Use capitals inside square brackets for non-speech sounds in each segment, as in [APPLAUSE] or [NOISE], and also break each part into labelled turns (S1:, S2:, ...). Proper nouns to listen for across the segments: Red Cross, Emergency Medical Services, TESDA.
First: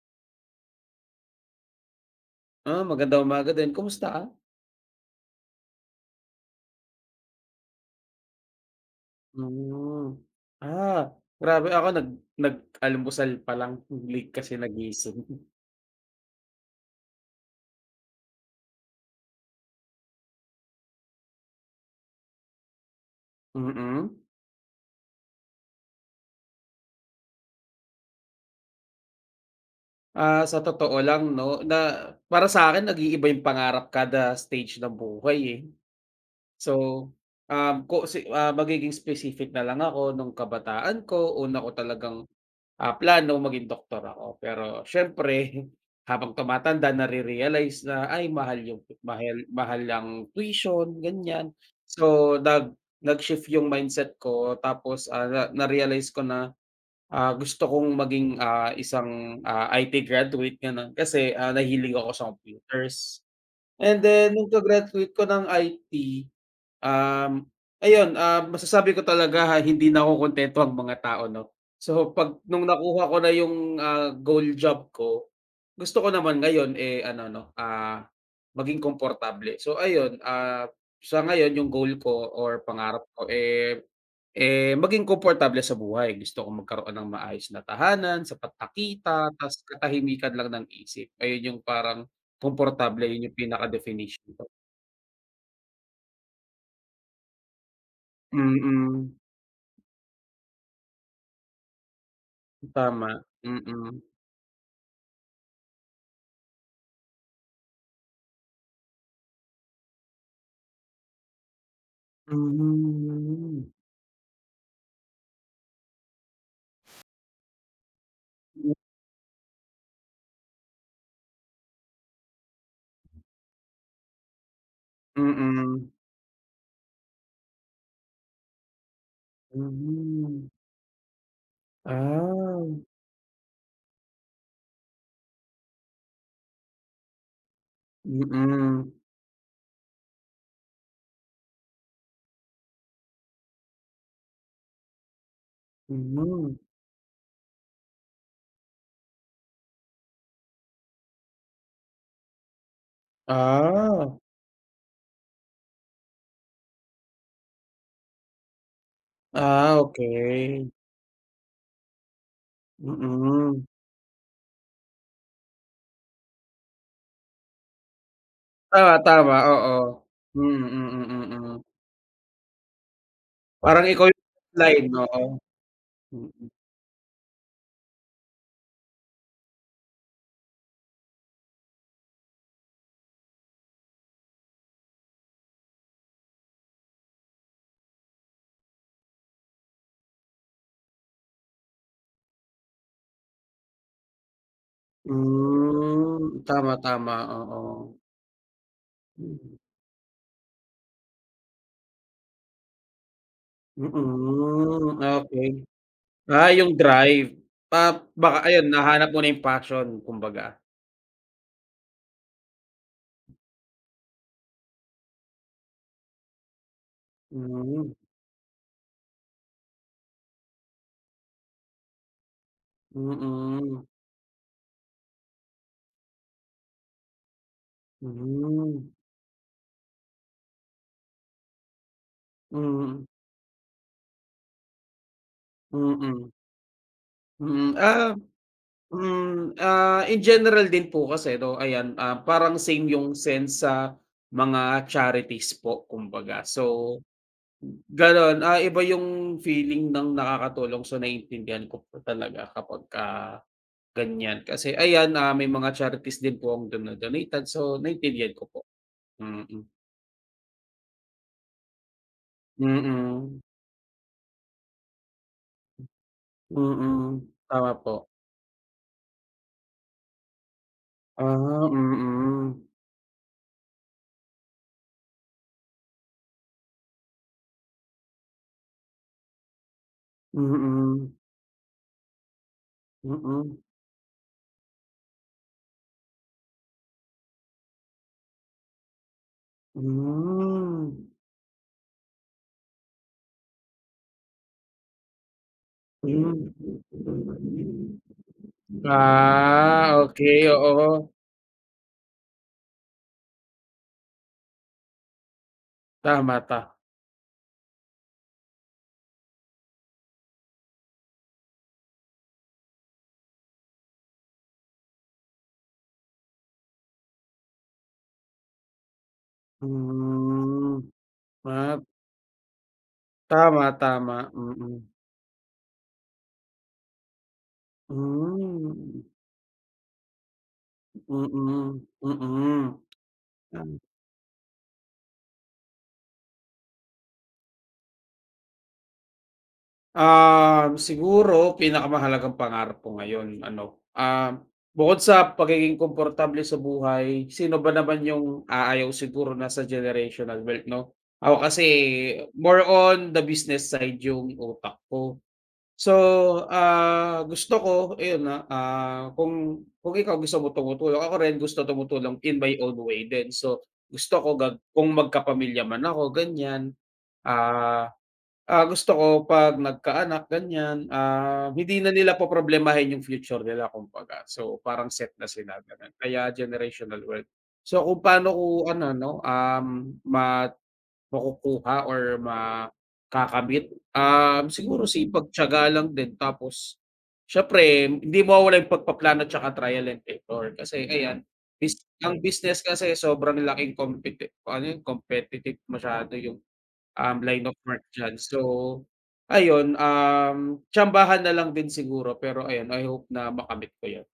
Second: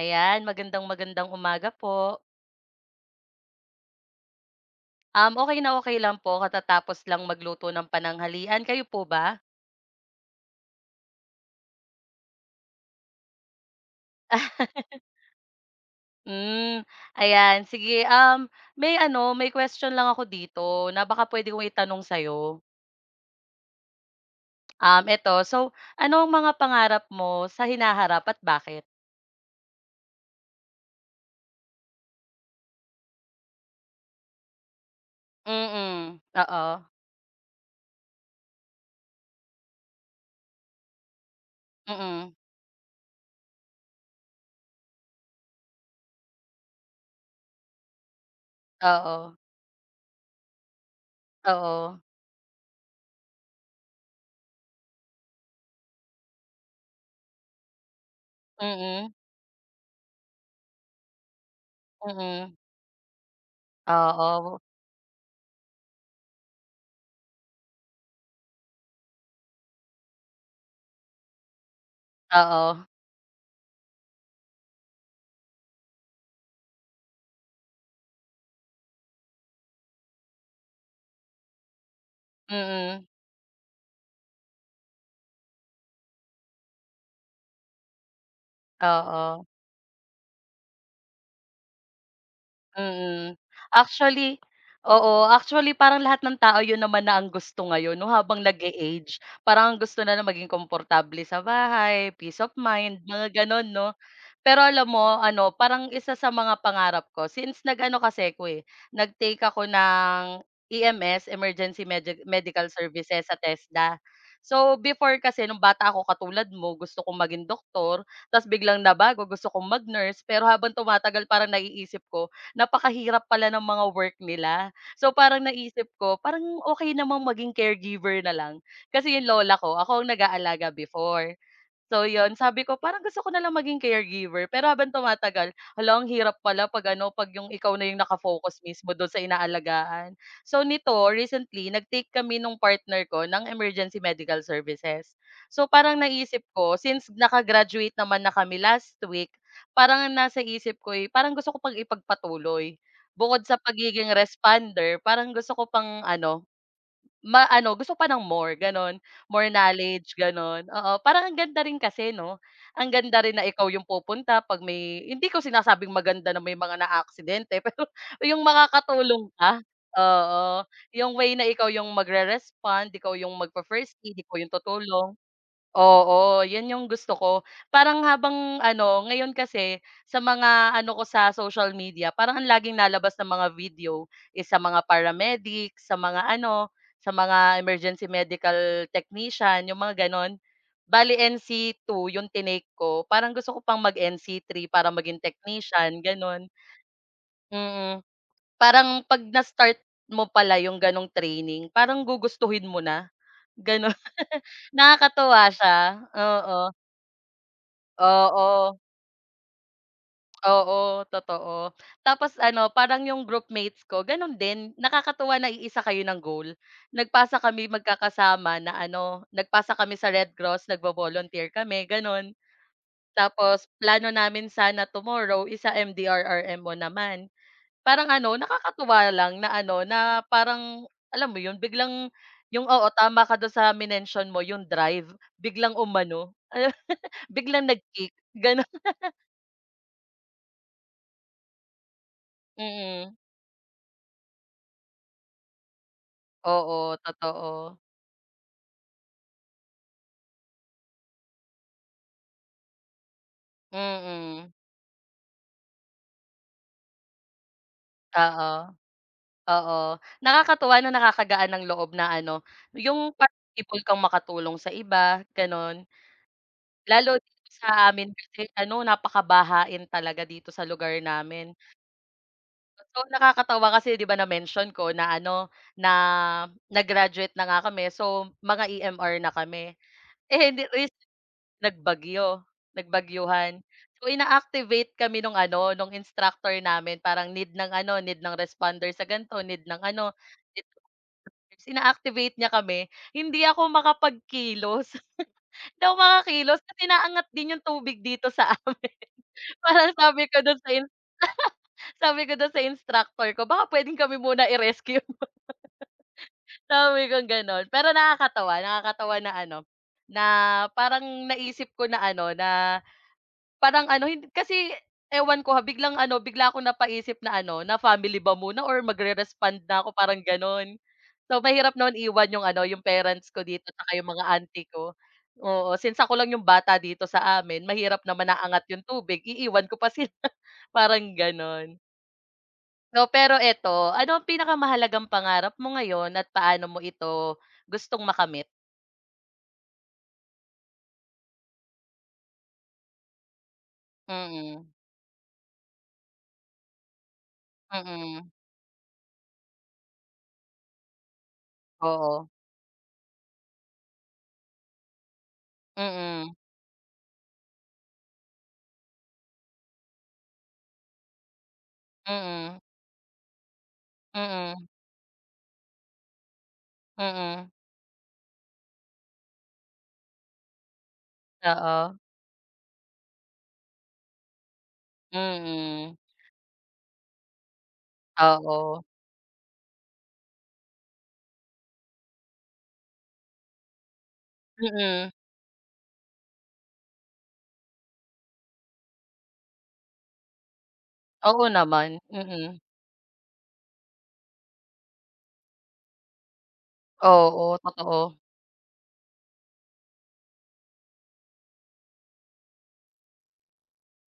S1: Ayan, magandang-magandang umaga po.
S2: Ah, magandang umaga din. Kumusta ka?
S1: Okay na okay lang po katatapos lang magluto ng pananghalian, kayo po ba?
S2: Hmm. Ah, Grabe, ako nag-almusal pa lang, late kasi nagising.
S1: Hmm, ayan sige, may question lang ako dito na baka puwede kong itanong sa'yo.
S2: Mm.
S1: Eto, so ano ang mga pangarap mo sa hinaharap at bakit?
S2: Ah, sa totoo lang 'no, na para sa'kin nag-iiba yung pangarap kada stage ng buhay, eh.
S1: Mm,
S2: So,
S1: oo,
S2: um, ko si ah, magiging specific na lang ako. Nung kabataan ko, una ko talagang
S1: mm,
S2: Plano maging doktor ako, pero siyempre habang tumatanda nare-realize na, ay mahal yung
S1: oo,
S2: mahal mahal ang tuition, ganyan.
S1: oo,
S2: So nag-shift yung mindset ko, tapos, na na-realize ko na, gusto kong maging,
S1: mm,
S2: isang, IT graduate, gano'n, kasi, nahilig ako sa
S1: mm,
S2: computers. And then nung
S1: oo,
S2: graduate ko ng IT, Um, ayun, masasabi ko talaga, ha, hindi na ako kontento ang mga tao 'no. So 'pag nung
S1: oo,
S2: nakuha ko na yung, goal job ko, gusto ko naman ngayon, eh, ano 'no, maging komportable. So ayun, sa ngayon yung goal ko or
S1: mm,
S2: pangarap ko, eh, maging komportable sa buhay. Gusto ko magkaroon ng maayos na tahanan, sapat na kita,
S1: oo.
S2: ta's katahimikan lang ng isip. Ayun yung parang komportable, yun
S1: Mm.
S2: yung pinaka definition
S1: Actually,
S2: ko.
S1: oo, actually parang lahat ng tao yun naman na ang gusto ngayon 'no, habang
S2: Mm.
S1: nag-e-age. Parang ang gusto na na maging komportable sa bahay, peace of mind,
S2: Tama,
S1: mga gano'n 'no.
S2: mm.
S1: Pero alam mo ano, parang isa sa mga pangarap ko since nag-ano kasi ako, eh, nag-take ako ng EMS, Emergency Medical Services sa
S2: Hmm,
S1: TESDA. So, before kasi nung bata ako katulad mo, gusto kong maging doktor, ta's biglang nabago gusto kong mag-nurse, pero habang tumatagal parang naiisip ko napakahirap pala ng mga work nila. So, parang
S2: mm.
S1: naisip ko, parang okay namang maging caregiver na lang. Kasi yung lola ko, ako ang
S2: Hmm,
S1: nag-aalaga before. So yun, sabi
S2: ah.
S1: ko parang gusto ko na lang maging caregiver, pero habang tumatagal, hala ang hirap pala 'pag ano, 'pag yung ikaw na yung nakafocus mismo
S2: Mm.
S1: dun sa inaalagaan. So nito, recently nag-take kami nung partner ko ng emergency medical services. So parang naisip
S2: Hmm,
S1: ko since nakagraduate naman na kami last week, parang nasa isip ko, eh, parang gusto ko pang ipagpatuloy. Bukod sa pagiging
S2: ah,
S1: responder, parang gusto ko pang ano, gusto ko pa ng more gano'n, more knowledge gano'n,
S2: okey,
S1: oo. Parang ang ganda rin kasi 'no, ang ganda rin na
S2: mm.
S1: ikaw yung pupunta 'pag may hindi ko sinasabing maganda na may mga na naaaksidente [LAUGHS] pero yung
S2: Tama,
S1: makakatulong
S2: tama,
S1: ka,
S2: oo.
S1: oo.
S2: Mm, mm, mm,
S1: Yung way
S2: mm,
S1: na ikaw
S2: mm.
S1: yung magre-respond, ikaw yung
S2: Parang
S1: magfa-first
S2: ikaw
S1: aid, ikaw yung
S2: yung line,
S1: tutulong.
S2: oo.
S1: Oo, 'yan yung gusto ko. Parang habang ano, ngayon kasi sa mga ano ko sa social media, parang ang laging nalabas na mga video is sa mga paramedic, sa mga ano, sa mga emergency medical technician, yung mga gano'n. Bale NC II yung tinake ko, parang gusto ko pang mag NC III para maging technician,
S2: Hmm,
S1: gano'n.
S2: tama, tama, oo.
S1: Mm, parang 'pag na-start mo pala yung gano'ng training, parang gugustuhin mo na, gano'n. [LAUGHS]
S2: Mm,
S1: Nakakatuwa
S2: okey.
S1: siya, oo.
S2: Yung drive, pa baka ayun,
S1: Oo,
S2: nahanap mo na yung passion, kumbaga.
S1: oo, totoo. Tapos ano, parang yung groupmates ko gano'n din, nakakatuwa na naiisa kayo ng goal. Nagpasa kami
S2: Hmm.
S1: magkakasama na ano, nagpasa kami sa Red Cross, nagvo-volunteer kami gano'n. Tapos
S2: Mm,
S1: plano namin sana tomorrow is sa o naman. Parang ano,
S2: hmm,
S1: nakakatuwa lang na ano, na parang alam mo 'yun, biglang yung oo,
S2: mm,
S1: tama ka do'n sa minention mo yung drive, biglang
S2: mm,
S1: umano, [LAUGHS] biglang
S2: mm.
S1: nag-kick gano'n.
S2: Hmm, in general din po kasi 'no, ayan, parang same yung
S1: [LAUGHS]
S2: sense sa mga charities po, kumbaga.
S1: Oo,
S2: So,
S1: totoo.
S2: gano'n, iba yung feeling ng nakakatulong, so naiintindihan ko po talaga kapagka ganyan.
S1: Mm,
S2: Kasi ayan, may mga charities din po ang dino-donated, so naintindihan ko
S1: oo,
S2: po. Mm,
S1: oo. Nakakatuwa na nakakagaan ng loob na ano, yung
S2: mm,
S1: parang able kang makatulong sa iba, gano'n.
S2: mm, mm.
S1: Lalo dito
S2: Tama
S1: sa
S2: po.
S1: amin kasi ano, napakabahain talaga dito sa lugar namin.
S2: Ah, mm, mm.
S1: So, nakakatawa kasi 'di ba na-mention ko na ano, na nag-graduate na nga kami, so mga EMR na kami. Eh, hindi
S2: Mm,
S1: Nagbagyo,
S2: mm.
S1: nagbagyuhan. So, ina-activate kami nung ano, nung instructor namin parang need ng ano, need ng responder sa ganito need ng ano, need to
S2: Hmm,
S1: others. Ina-activate niya kami. Hindi ako makapagkilos, [LAUGHS] daw ako
S2: hmm.
S1: makakilos kasi naangat din yung tubig dito sa amin. [LAUGHS]
S2: Ah,
S1: Parang sabi ko
S2: okey,
S1: dun sa
S2: oo.
S1: instructor ko, "Baka puwedeng kami muna i-rescue." [LAUGHS]
S2: Tama, ta,
S1: Sabi ko gano'n. Pero nakakatawa, nakakatawa na ano, na parang naisip ko na ano, na parang ano, hindi kasi ewan ko ha, biglang ano, bigla akong napaisip na ano, na family ba muna or magre-respond na ako, parang gano'n.
S2: hmm,
S1: So, mahirap
S2: ah,
S1: no'n iwan yung ano, yung parents ko
S2: tama,
S1: dito tsaka yung
S2: tama,
S1: mga auntie
S2: mm.
S1: ko. Oo, since ako lang yung bata dito sa amin, mahirap naman naangat yung
S2: Hmm,
S1: tubig, iiwan ko pa sila, [LAUGHS] parang
S2: mm,
S1: gano'n.
S2: mm.
S1: So, pero
S2: Tama.
S1: eto, ano ang pinakamahalagang pangarap mo ngayon at paano mo ito gustong makamit?
S2: Siguro pinakamahalagang pangarap ko ngayon, ano,
S1: Mm,
S2: bukod sa pagiging komportable sa buhay, sino ba
S1: mm,
S2: naman
S1: mm,
S2: yung aayaw siguro na sa generational wealth 'no? Ako kasi
S1: oo,
S2: more on the business side yung utak ko. So,
S1: mm,
S2: gusto ko ayun na, kung ikaw gusto mo tumutulong, ako rin gusto tumutulong in my
S1: mm,
S2: own way din. So, gusto ko gag
S1: mm,
S2: kung magkapamilya man ako, ganyan,
S1: mm, mm.
S2: ah. Gusto ko 'pag nagkaanak, ganyan, hindi na
S1: Oo,
S2: nila poproblemahin yung future nila, kumbaga. So, parang set na sila
S1: mm.
S2: gano'n, kaya generational wealth. So, kung paano ko
S1: Oo,
S2: ano 'no, ma makukuha or makakamit, siguro
S1: mm.
S2: sipag, tiyaga lang din, tapos siyempre hindi mawawala yung pagpaplano tsaka trial and error. Kasi ayan,
S1: Oo
S2: bis
S1: naman,
S2: ang business
S1: mm.
S2: kasi sobrang laking competi ano yun, competitive masyado yung line of
S1: Oo,
S2: work
S1: totoo.
S2: diyan. So, ayun, tsambahan na lang din siguro, pero ayun, I hope na makamit ko 'yun.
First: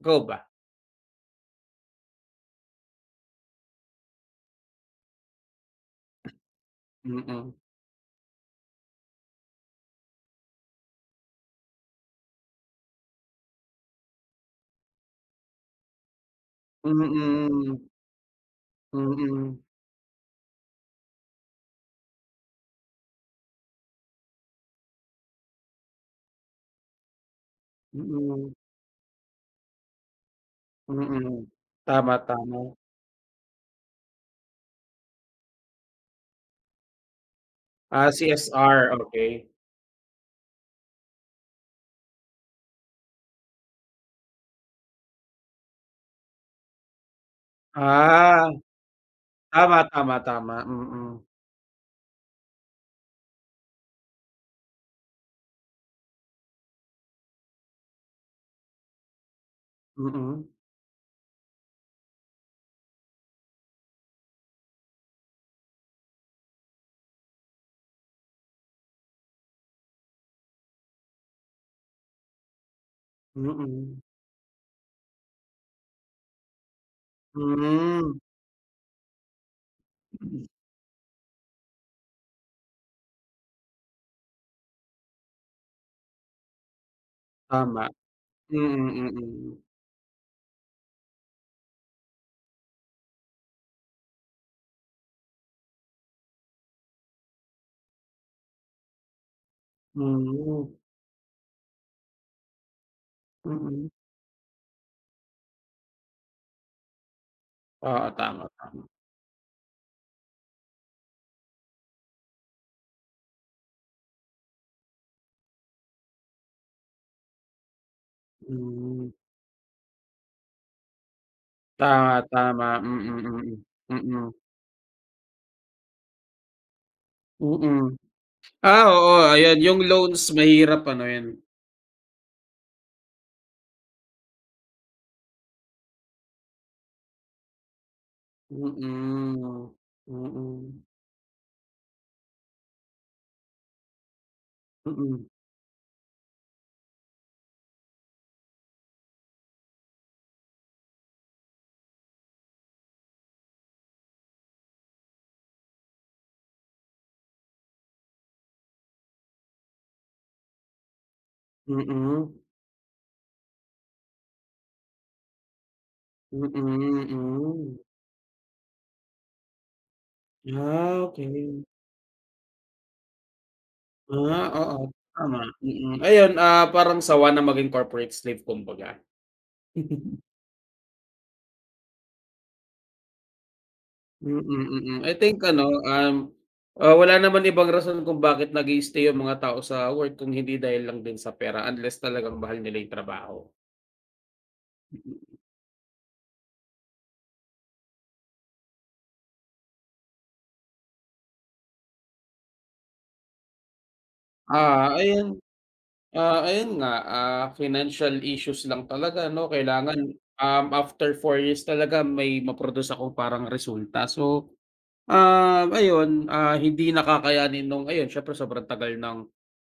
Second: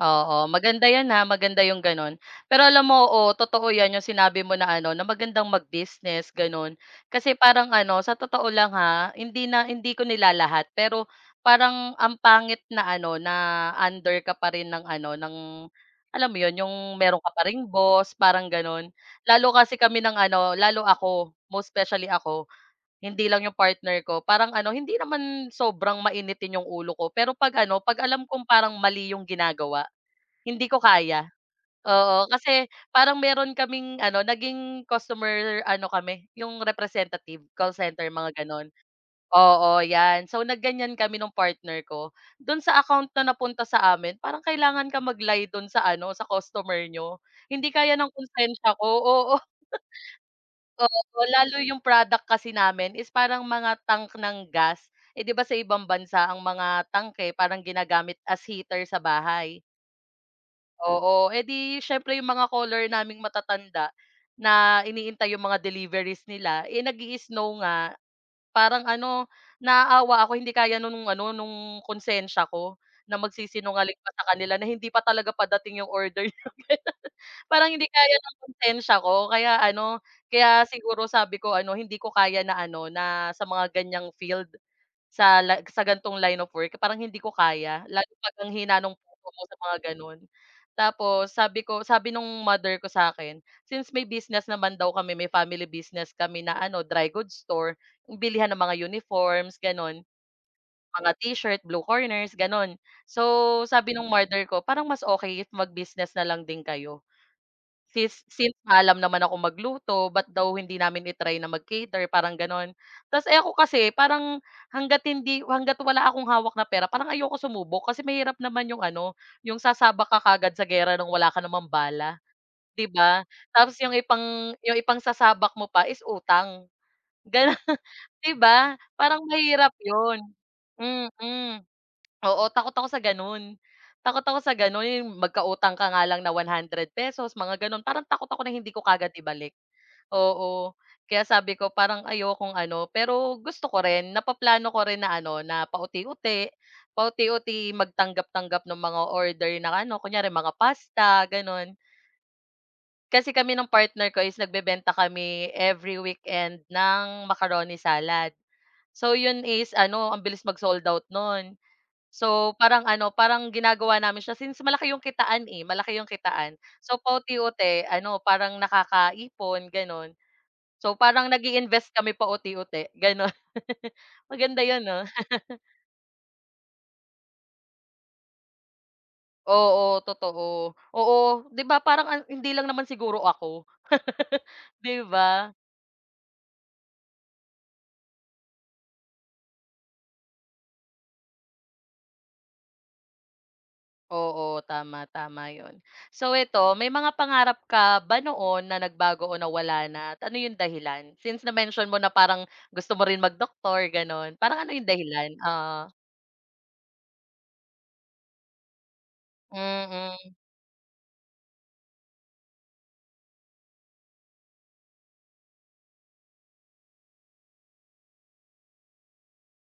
S2: Ikaw ba?
S1: Oo, maganda 'yan, ha, maganda yung gano'n. Pero alam mo, oo, totoo 'yan yung sinabi mo na ano, na magandang mag-business, gano'n. Kasi
S2: Mm.
S1: parang ano, sa totoo lang, ha, hindi na hindi ko nilalahat, pero parang ang pangit na ano, na under ka pa rin ng ano, ng alam mo 'yun, yung meron ka pa ring
S2: Mm.
S1: boss, parang gano'n.
S2: Mm.
S1: Lalo
S2: Mm.
S1: kasi kami ng ano, lalo ako, most especially ako. Hindi lang yung partner ko, parang ano, hindi naman sobrang mainitin yung ulo ko, pero 'pag ano,
S2: Mm.
S1: 'pag alam
S2: Mm,
S1: kong
S2: mm,
S1: parang mali yung ginagawa, hindi ko
S2: mm,
S1: kaya.
S2: mm. Tama,
S1: Oo,
S2: tama.
S1: kasi parang meron kaming ano, naging customer ano kami, yung representative, call center,
S2: Ah,
S1: mga gano'n.
S2: CSR, okay.
S1: Oo, 'yan. So, nagganyan kami nung partner ko. Do'n sa account na napunta sa amin, parang kailangan ka mag-lie do'n sa ano, sa customer niyo. Hindi kaya ng
S2: Ah,
S1: konsensya ko, oo.
S2: Tama, tama, tama.
S1: Oo,
S2: Mm.
S1: lalo yung product kasi namin is parang mga tank ng gas. Eh, 'di ba sa ibang bansa ang mga tank, eh, parang ginagamit as heater sa bahay.
S2: Mm.
S1: Oo, eh, 'di siyempre yung mga caller naming matatanda na iniintay yung mga deliveries nila, eh, nag-i-snow nga. Parang ano, naaawa ako hindi kaya nun nung ano, nung konsensiya ko na magsisinungaling
S2: Mm.
S1: pa sa kanila na hindi pa talaga padating yung order niyo, [LAUGHS] gano'n.
S2: Mm,
S1: Parang hindi
S2: mm,
S1: kaya ng konsensiya ko kaya ano,
S2: mm.
S1: kaya siguro sabi ko ano, hindi ko kaya na ano, na sa mga ganiyang field. Sa gan'tong line of work parang hindi ko kaya
S2: Tama.
S1: lalo 'pag ang hina
S2: Mm,
S1: nung puso mo sa
S2: mm.
S1: mga gano'n. Tapos sabi nung mother ko sa akin since may business naman daw kami, may family business kami na ano, dry goods store, yung bilihan ng mga uniforms
S2: Mm,
S1: gano'n,
S2: mm.
S1: mga t-shirt, blue corners, gano'n. So,
S2: Mm, mm.
S1: sabi nung mother ko, "Parang mas okay if mag-business na lang din kayo."
S2: Oo,
S1: Since
S2: tama,
S1: since
S2: tama.
S1: maalam naman akong magluto, ba't daw hindi namin i na mag-cater parang gano'n. Tapos, eh, ako kasi parang hangga't wala akong hawak na pera parang ayoko sumubok kasi mahirap naman yung
S2: Hmm.
S1: ano, yung sasabak ka kagad sa gera nung wala ka namang
S2: Tama,
S1: bala,
S2: tama,
S1: 'di
S2: mm, mm.
S1: ba? Tapos yung
S2: Mm, mm,
S1: ipang yung ipang ipangsasabak mo pa is utang, gano'n. [LAUGHS]
S2: mm.
S1: 'Di ba?
S2: Oo,
S1: Parang
S2: ayan
S1: mahirap
S2: yung
S1: yon.
S2: loans, mahirap ano yun,
S1: Mm. Oo, takot ako sa gano'n. Takot ako sa gano'n, yung magkautang ka nga lang na ₱100, mga gano'n. Parang takot ako na hindi ko kaagad ibalik.
S2: mm.
S1: Oo,
S2: Mm,
S1: kaya sabi ko parang ayokong ano, pero gusto ko rin, napaplano ko rin na
S2: mm,
S1: ano, na paunti-unti, paunti-unti magtanggap-tanggap ng mga order na ano, kunyari mga pasta, gano'n. Kasi kami ng partner ko is nagbebenta kami every weekend ng macaroni salad. So, yun is ano, ang bilis mag-sold out no'n.
S2: mm,
S1: So, parang ano, parang ginagawa namin siya since malaki yung kitaan, eh, malaki yung
S2: mm,
S1: kitaan. So,
S2: hmm.
S1: paunti-unti ano, parang nakakaipon, gano'n. So,
S2: Ah,
S1: parang
S2: okey.
S1: nag invest kami paunti-unti, gano'n. [LAUGHS]
S2: Ah,
S1: Maganda
S2: oo,
S1: 'yun 'no? [LAUGHS]
S2: tama, mm, mm. Ayun, parang sawa na maging corporate slave, kumbaga.
S1: Oo,
S2: [LAUGHS]
S1: totoo. Oo, 'di ba parang ang hindi lang naman siguro ako,
S2: Mm,
S1: [LAUGHS]
S2: mm, mm, mm.
S1: 'di
S2: I think
S1: ba?
S2: ano, wala naman ibang rason kung bakit nag-i-stay yung mga tao sa work kung hindi dahil lang din sa pera, unless talagang mahal nila yung trabaho.
S1: Oo, tama, tama 'yun. So ito, may mga pangarap ka ba noon na nagbago o nawala na at ano yung dahilan? Since na-mention mo na parang gusto mo rin mag-doktor gano'n, parang ano yung
S2: Ah,
S1: dahilan?
S2: ayun, Ayun nga, financial issues lang talaga 'no, kailangan,
S1: Mm,
S2: after 4 years talaga may ma-produce akong parang resulta. So, hindi na kakayanin nung ayun, siyempre sobrang tagal ng,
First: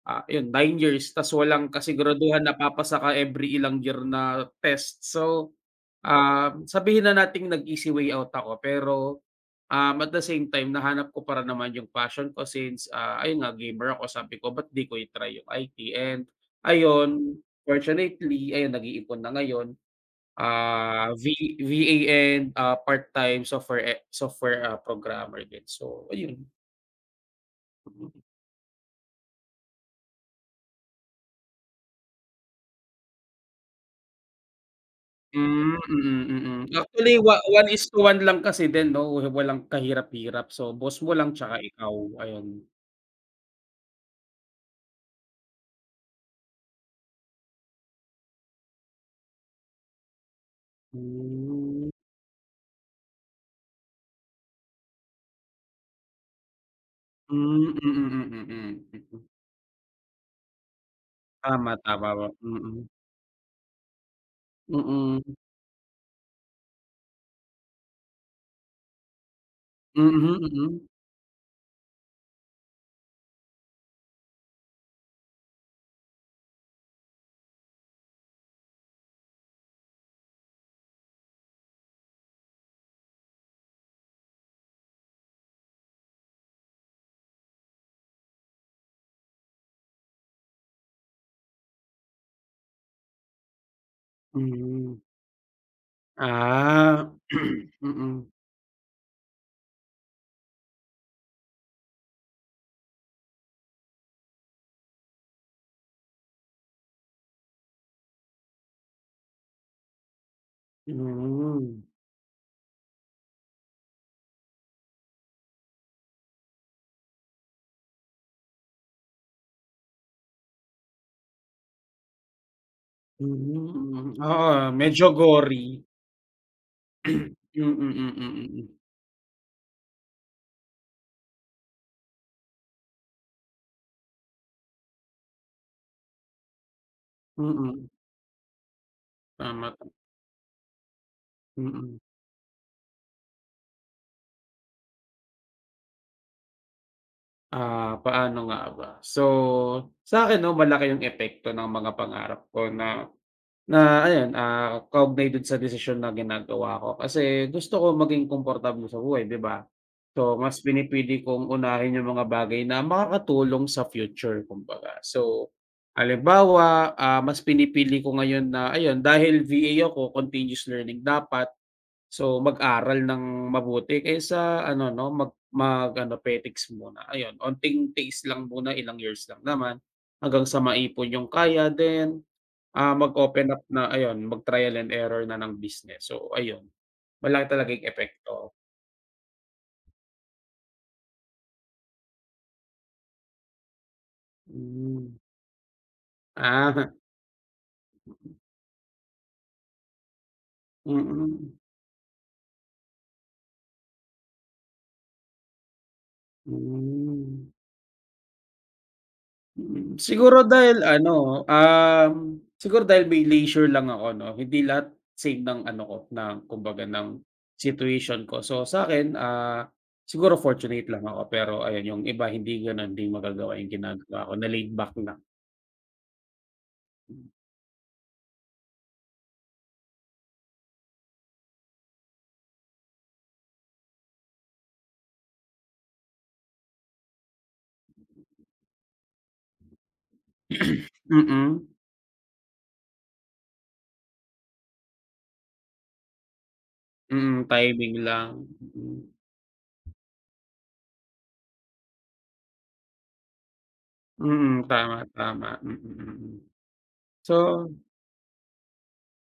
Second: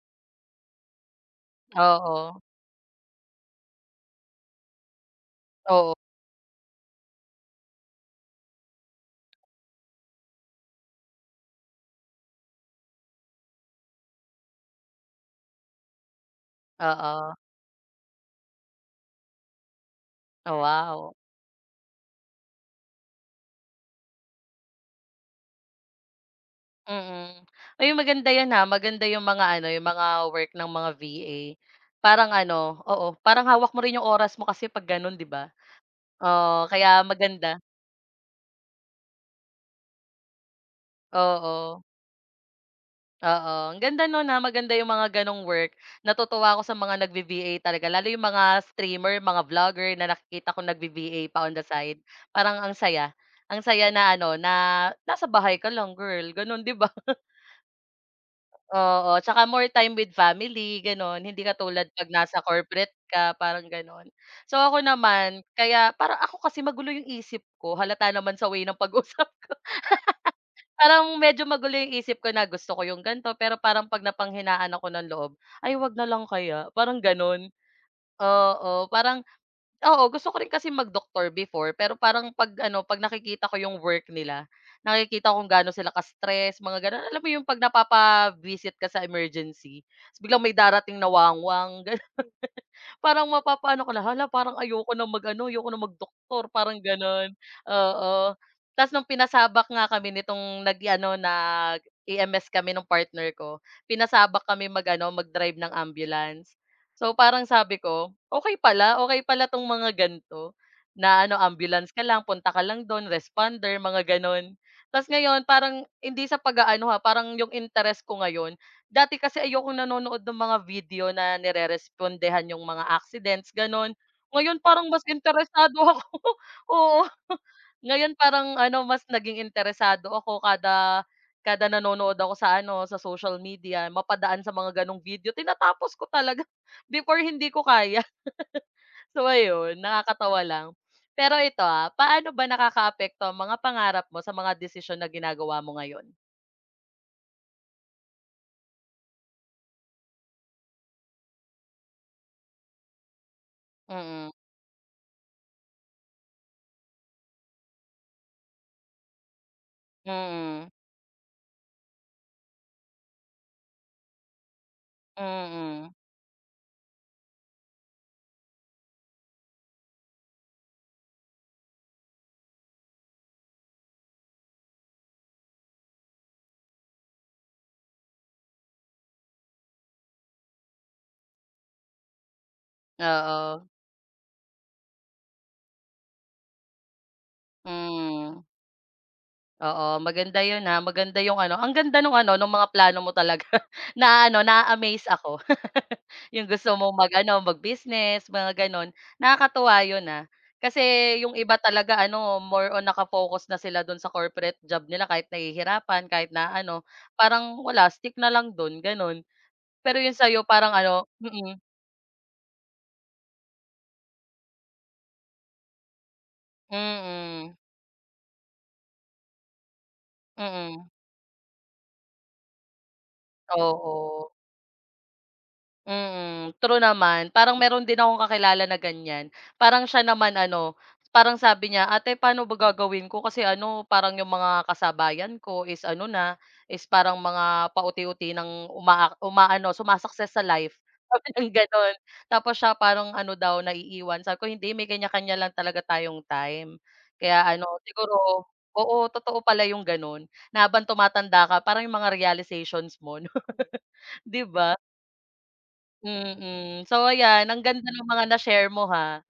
S2: ayun, 9 years, ta's walang
S1: oo.
S2: kasiguraduhan na papasa ka every ilang year na test. So,
S1: Oo,
S2: ah, sabihin na nating nag-easy way out ako, pero at the same time nahanap ko para naman yung passion ko, since, ayun nga, gamer ako, sabi ko ba't di ko i-try yung IT, and
S1: oo.
S2: ayun,
S1: Oh,
S2: fortunately ayun, nag-iipon na ngayon,
S1: wow,
S2: ah, V VA, and, part-time software, eh, software, ah, programmer din, so ayun.
S1: mm. Mm. Uy, maganda 'yan, ha, maganda yung mga ano, yung mga work ng mga VA. Parang ano, oo, parang hawak mo rin yung oras mo kasi 'pag gano'n, 'di ba?
S2: Hmm, mm, mm,
S1: Oo,
S2: mm.
S1: kaya
S2: Actually wa,
S1: maganda,
S2: 1:1 lang kasi din 'no, walang kahirap-hirap, so boss mo lang tsaka
S1: oo.
S2: ikaw, ayun.
S1: Oo, ang ganda nun, ah, maganda yung mga ganong work. Natutuwa ako sa mga nagvi-VA talaga, lalo yung mga streamer, mga vlogger na nakikita ko nagvi-VA pa on the
S2: Hmm,
S1: side, parang ang saya. Ang saya na ano, na nasa bahay ka lang girl, ganun, 'di ba? [LAUGHS]
S2: hmm, mm, mm, mm, mm.
S1: Oo, tsaka more time with family, gano'n. Hindi ka
S2: Tama,
S1: katulad
S2: tama
S1: 'pag
S2: po,
S1: nasa
S2: mm.
S1: corporate ka, parang gano'n. So, ako
S2: Mm,
S1: naman, kaya parang ako kasi magulo yung isip ko, halata naman sa way ng pag-usap.
S2: mhm, mm,
S1: Parang medyo magulo yung isip ko na gusto ko yung gan'to, pero parang 'pag napanghinaan ako ng loob, "Ay wag na lang kaya?" Parang gano'n. Oo, parang oo, gusto ko rin kasi mag-doktor before, pero parang 'pag ano, 'pag nakikita ko yung work nila, nakikita kung gaano sila ka-stress, mga gano'n. Alam mo yung 'pag napapa-visit ka sa emergency, ta's biglang may darating na wangwang. Parang mapapaano ka na, "Hala, parang ayoko
S2: hmm.
S1: na mag-ano, ayoko na mag-doktor." Parang
S2: Ah,
S1: gano'n,
S2: [CLEARS THROAT] mm,
S1: oo. Ta's nung pinasabak nga kami nitong nag-ano, nag-EMS kami nung partner ko, pinasabak kami mag-ano, mag-drive ng ambulance. So, parang sabi ko, okay pala 'tong mga ganito, na ano,
S2: hmm,
S1: ambulance ka lang, punta ka lang do'n, responder," mga gano'n. Ta's ngayon parang hindi sa pag-aano, ha, parang yung interest ko ngayon. Dati kasi ayokong nanonood ng mga video na nirerespondehan yung mga accidents, gano'n.
S2: hmm,
S1: Ngayon
S2: oo,
S1: parang mas
S2: medyo gory.
S1: interesado ako. [LAUGHS] Oo.
S2: Mm, mm, mm,
S1: Ngayon
S2: mm,
S1: parang
S2: mm.
S1: ano, mas naging interesado ako kada kada nanonood ako sa ano, sa social media, mapadaan sa mga gano'ng video, tinatapos ko talaga. [LAUGHS] Before hindi ko
S2: Mm,
S1: kaya. [LAUGHS] So
S2: tama,
S1: ayun, nakakatawa lang. Pero ito, ah,
S2: mm.
S1: paano ba nakakaapekto ang mga pangarap mo sa mga desisyon na ginagawa mo ngayon?
S2: Paano nga ba? So, sa'kin 'no malaki yung epekto ng mga pangarap ko na na
S1: Mm,
S2: ayun, kaugnay dun sa desisyon na ginagawa ko, kasi gusto ko maging komportable sa buhay, 'di ba? So, mas
S1: mm,
S2: pinipili kong unahin yung mga bagay na makakatulong sa future, kumbaga. So,
S1: mm.
S2: halimbawa, mas pinipili ko ngayon na ayun dahil VA ako, continuous learning dapat, so mag-aral ng mabuti kaysa ano 'no, mag mag-ano petics muna, ayun. Onting tiis lang muna, ilang years lang naman hanggang sa maipon yung kaya, then mag-open up
S1: Oo,
S2: na ayun, mag-trial and error na ng business. So ayun, malaki talaga yung
S1: hmm,
S2: epekto.
S1: oo maganda 'yun, ah, maganda 'yung ano ang ganda nung ano nung mga plano mo talaga [LAUGHS] na ano na na-a-amaze
S2: Hmm,
S1: ako. [LAUGHS] 'Yung gusto
S2: ah,
S1: mo mag-ano mag-business mga gano'n, nakakatuwa 'yun, ah. Kasi
S2: [LAUGHS]
S1: 'yung
S2: mm,
S1: iba talaga ano more on naka-focus na sila dun sa corporate job nila kahit nahihirapan, kahit na ano
S2: hmm,
S1: parang wala stick na lang dun gano'n.
S2: mm.
S1: Pero 'yung
S2: Siguro
S1: sa'yo parang
S2: dahil
S1: ano
S2: ano,
S1: mm,
S2: siguro dahil may leisure lang ako 'no, hindi lahat same ng ano ko, ng kumbaga ng
S1: mm,
S2: situation ko. So sa akin, ah, siguro fortunate
S1: mm,
S2: lang ako, pero ayun, yung iba hindi gano'n, hindi magagawa yung ginagawa
S1: oo.
S2: ko na laid back lang.
S1: Mm, true naman. Parang meron din akong kakilala na ganyan. Parang siya naman ano, parang sabi niya, "Ate, paano ba gagawin ko kasi ano, parang yung mga kasabayan ko is ano na, is parang mga pauti-uti ng uma umaano, suma-success sa life." [LAUGHS] Sabi niyang
S2: Mm,
S1: gano'n. Tapos siya parang ano daw, naiiwan. Sabi ko, "Hindi, may kanya-kanya lang talaga tayong time."
S2: mm,
S1: Kaya ano,
S2: timing
S1: siguro
S2: lang, mm.
S1: oo, totoo pala yung gano'n na habang tumatanda ka parang yung mga realizations mo [LAUGHS] 'di
S2: Mm,
S1: ba?
S2: tama, tama, mm, mm, mm, mm.
S1: Mm. So ayan, ang
S2: So
S1: ganda ng mga na-share mo ha.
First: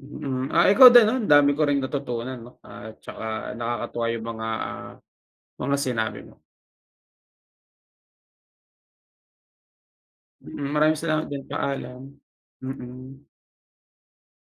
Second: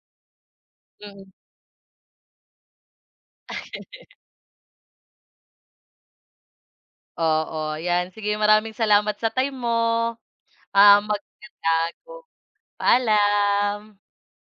S2: mm, mm, ikaw din 'no, ang
S1: Mm,
S2: dami ko ring natutunan 'no, at tsaka nakakatuwa yung mga, mga sinabi mo.
S1: oo, 'yan. Sige maraming salamat sa time mo.
S2: Mm, maraming
S1: Ah,
S2: salamat din,
S1: magandang
S2: paalam. Mm, mm.
S1: paalam.